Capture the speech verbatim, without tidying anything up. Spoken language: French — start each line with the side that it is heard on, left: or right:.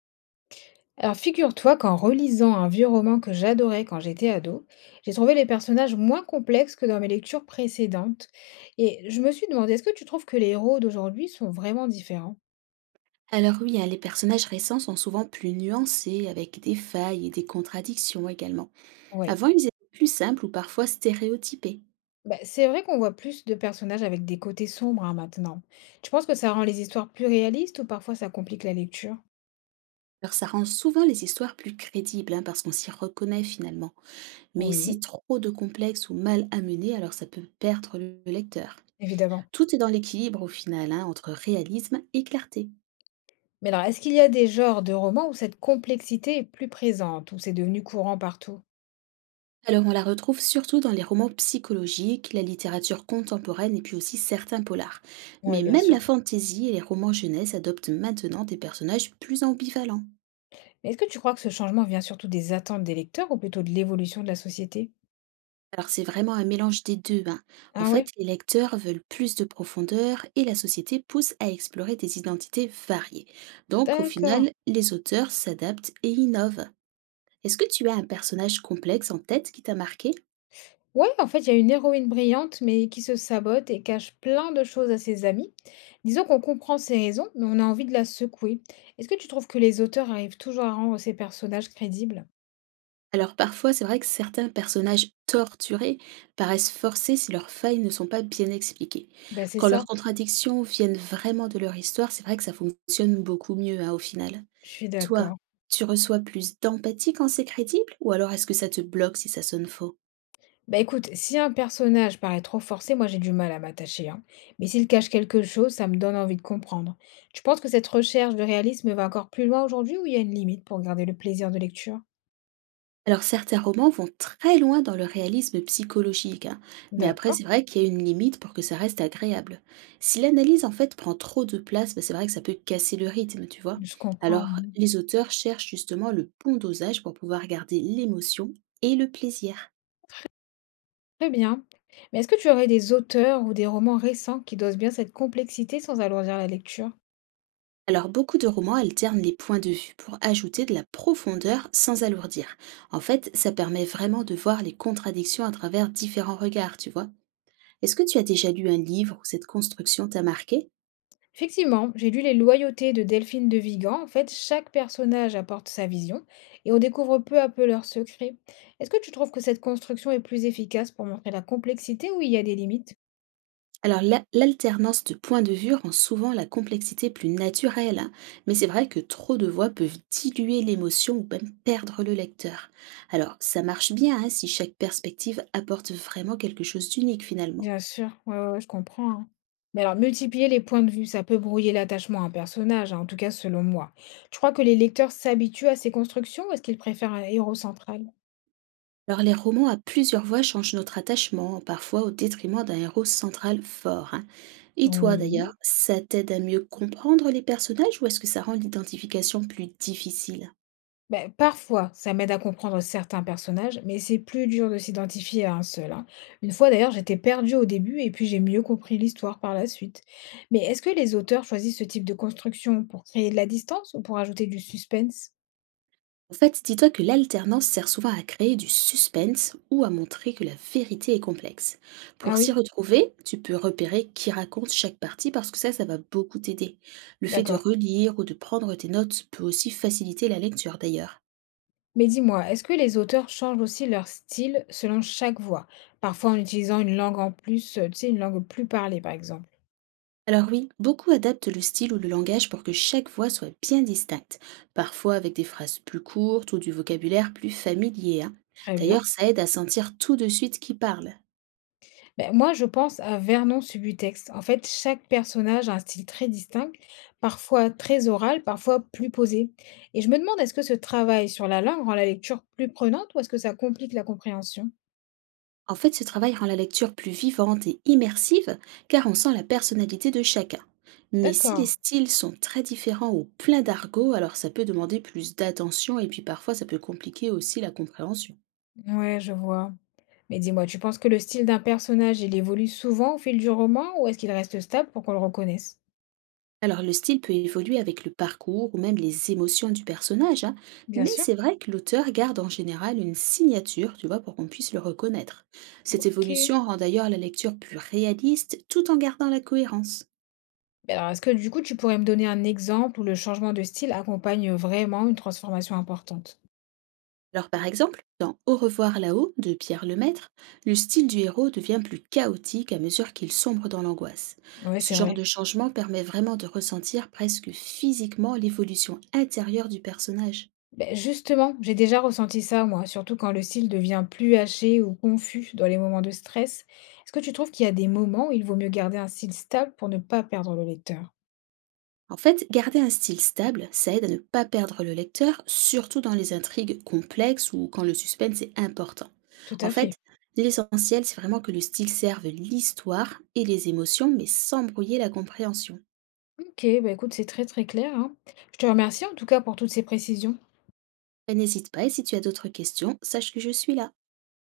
left: Alors figure-toi qu'en relisant un vieux roman que j'adorais quand j'étais ado, j'ai trouvé les personnages moins complexes que dans mes lectures précédentes. Et je me suis demandé, est-ce que tu trouves que les héros d'aujourd'hui sont vraiment différents?
right: Alors oui, hein, les personnages récents sont souvent plus nuancés, avec des failles et des contradictions également.
left: Oui.
right: Avant, ils étaient plus simples ou parfois stéréotypés.
left: Bah, c'est vrai qu'on voit plus de personnages avec des côtés sombres hein, maintenant. Tu penses que ça rend les histoires plus réalistes ou parfois ça complique la lecture?
right: Alors ça rend souvent les histoires plus crédibles, hein, parce qu'on s'y reconnaît finalement. Mais si
left: Oui,
right: trop de complexes ou mal amenés, alors ça peut perdre le le lecteur.
left: évidemment.
right: Tout est dans l'équilibre au final, hein, entre réalisme et clarté.
left: Mais alors, est-ce qu'il y a des genres de romans où cette complexité est plus présente, où c'est devenu courant partout?
right: Alors, on la retrouve surtout dans les romans psychologiques, la littérature contemporaine et puis aussi certains polars.
left: Oui,
right: Mais
left: bien
right: même la
left: sûr.
right: fantasy et les romans jeunesse adoptent maintenant des personnages plus ambivalents.
left: Mais est-ce que tu crois que ce changement vient surtout des attentes des lecteurs ou plutôt de l'évolution de la société?
right: Alors, c'est vraiment un mélange des deux, hein. En
left: Ah
right: fait,
left: ouais?
right: les lecteurs veulent plus de profondeur et la société pousse à explorer des identités variées. Donc, au
left: D'accord.
right: final, les auteurs s'adaptent et innovent. Est-ce que tu as un personnage complexe en tête qui t'a marqué?
left: Ouais, en fait, il y a une héroïne brillante, mais qui se sabote et cache plein de choses à ses amis. Disons qu'on comprend ses raisons, mais on a envie de la secouer. Est-ce que tu trouves que les auteurs arrivent toujours à rendre ces personnages crédibles?
right: Alors parfois, c'est vrai que certains personnages torturés paraissent forcés si leurs failles ne sont pas bien expliquées.
left: Ben c'est
right: Quand
left: ça,
right: leurs contradictions viennent vraiment de leur histoire, c'est vrai que ça fonctionne beaucoup mieux, hein, au final.
left: je suis
right: Toi,
left: d'accord.
right: tu reçois plus d'empathie quand c'est crédible ou alors est-ce que ça te bloque si ça sonne faux?
left: Bah écoute, si un personnage paraît trop forcé, moi j'ai du mal à m'attacher, hein. Mais s'il cache quelque chose, ça me donne envie de comprendre. Tu penses que cette recherche de réalisme va encore plus loin aujourd'hui ou il y a une limite pour garder le plaisir de lecture?
right: Alors certains romans vont très loin dans le réalisme psychologique, hein, mais après
left: D'accord,
right: c'est vrai qu'il y a une limite pour que ça reste agréable. Si l'analyse en fait prend trop de place, bah, c'est vrai que ça peut casser le rythme, tu vois.
left: je comprends.
right: Alors
left: Mhm.
right: les auteurs cherchent justement le bon dosage pour pouvoir garder l'émotion et le plaisir.
left: Très bien. Mais est-ce que tu aurais des auteurs ou des romans récents qui dosent bien cette complexité sans alourdir la lecture?
right: Alors beaucoup de romans alternent les points de vue pour ajouter de la profondeur sans alourdir. En fait, ça permet vraiment de voir les contradictions à travers différents regards, tu vois. Est-ce que tu as déjà lu un livre où cette construction t'a marqué?
left: Effectivement, j'ai lu Les Loyautés de Delphine de Vigan. En fait, chaque personnage apporte sa vision et on découvre peu à peu leurs secrets. Est-ce que tu trouves que cette construction est plus efficace pour montrer la complexité ou il y a des limites?
right: Alors la- l'alternance de points de vue rend souvent la complexité plus naturelle, hein, mais c'est vrai que trop de voix peuvent diluer l'émotion ou même perdre le lecteur. Alors ça marche bien, hein, si chaque perspective apporte vraiment quelque chose d'unique finalement.
left: Bien sûr, ouais, ouais, ouais, je comprends, hein. Mais alors, multiplier les points de vue, ça peut brouiller l'attachement à un personnage, hein, en tout cas selon moi. Tu crois que les lecteurs s'habituent à ces constructions ou est-ce qu'ils préfèrent un héros central?
right: Alors les romans à plusieurs voix changent notre attachement, parfois au détriment d'un héros central fort, hein. Et toi
left: Oui.
right: d'ailleurs, ça t'aide à mieux comprendre les personnages ou est-ce que ça rend l'identification plus difficile?
left: Ben parfois, ça m'aide à comprendre certains personnages, mais c'est plus dur de s'identifier à un seul, hein. Une fois d'ailleurs, j'étais perdue au début et puis j'ai mieux compris l'histoire par la suite. Mais est-ce que les auteurs choisissent ce type de construction pour créer de la distance ou pour ajouter du suspense?
right: En fait, dis-toi que l'alternance sert souvent à créer du suspense ou à montrer que la vérité est complexe. Pour
left: Ah
right: s'y
left: oui,
right: retrouver, tu peux repérer qui raconte chaque partie parce que ça, ça va beaucoup t'aider. Le fait de
left: d'accord.
right: relire ou de prendre tes notes peut aussi faciliter la lecture d'ailleurs.
left: Mais dis-moi, est-ce que les auteurs changent aussi leur style selon chaque voix? Parfois en utilisant une langue en plus, euh, tu sais, une langue plus parlée par exemple.
right: Alors oui, beaucoup adaptent le style ou le langage pour que chaque voix soit bien distincte, parfois avec des phrases plus courtes ou du vocabulaire plus familier, hein.
left: Très bien.
right: D'ailleurs, ça aide à sentir tout de suite qui parle.
left: Beh, moi, je pense à Vernon Subutex. En fait, chaque personnage a un style très distinct, parfois très oral, parfois plus posé. Et je me demande, est-ce que ce travail sur la langue rend la lecture plus prenante ou est-ce que ça complique la compréhension?
right: En fait, ce travail rend la lecture plus vivante et immersive car on sent la personnalité de chacun. Mais si les
left: D'accord.
right: styles sont très différents ou pleins d'argot, alors ça peut demander plus d'attention et puis parfois ça peut compliquer aussi la compréhension.
left: Ouais, je vois. Mais dis-moi, tu penses que le style d'un personnage, il évolue souvent au fil du roman ou est-ce qu'il reste stable pour qu'on le reconnaisse?
right: Alors le style peut évoluer avec le parcours ou même les émotions du personnage, hein,
left: Bien
right: mais
left: sûr.
right: c'est vrai que l'auteur garde en général une signature, tu vois, pour qu'on puisse le reconnaître. Cette
left: Ok.
right: évolution rend d'ailleurs la lecture plus réaliste tout en gardant la cohérence.
left: Mais alors, est-ce que du coup, tu pourrais me donner un exemple où le changement de style accompagne vraiment une transformation importante?
right: Alors par exemple, dans Au revoir là-haut de Pierre Lemaître, le style du héros devient plus chaotique à mesure qu'il sombre dans l'angoisse.
left: Ouais,
right: Ce
left: c'est
right: genre
left: vrai.
right: de changement permet vraiment de ressentir presque physiquement l'évolution intérieure du personnage.
left: Beh, justement, j'ai déjà ressenti ça, moi, surtout quand le style devient plus haché ou confus dans les moments de stress. Est-ce que tu trouves qu'il y a des moments où il vaut mieux garder un style stable pour ne pas perdre le lecteur?
right: En fait, garder un style stable, ça aide à ne pas perdre le lecteur, surtout dans les intrigues complexes ou quand le suspense est important.
left: Tout
right: En
left: à fait.
right: fait, l'essentiel, c'est vraiment que le style serve l'histoire et les émotions, mais sans brouiller la compréhension.
left: Ok, bah écoute, c'est très très clair, hein. Je te remercie en tout cas pour toutes ces précisions.
right: Ben, n'hésite pas et si tu as d'autres questions, sache que je suis là.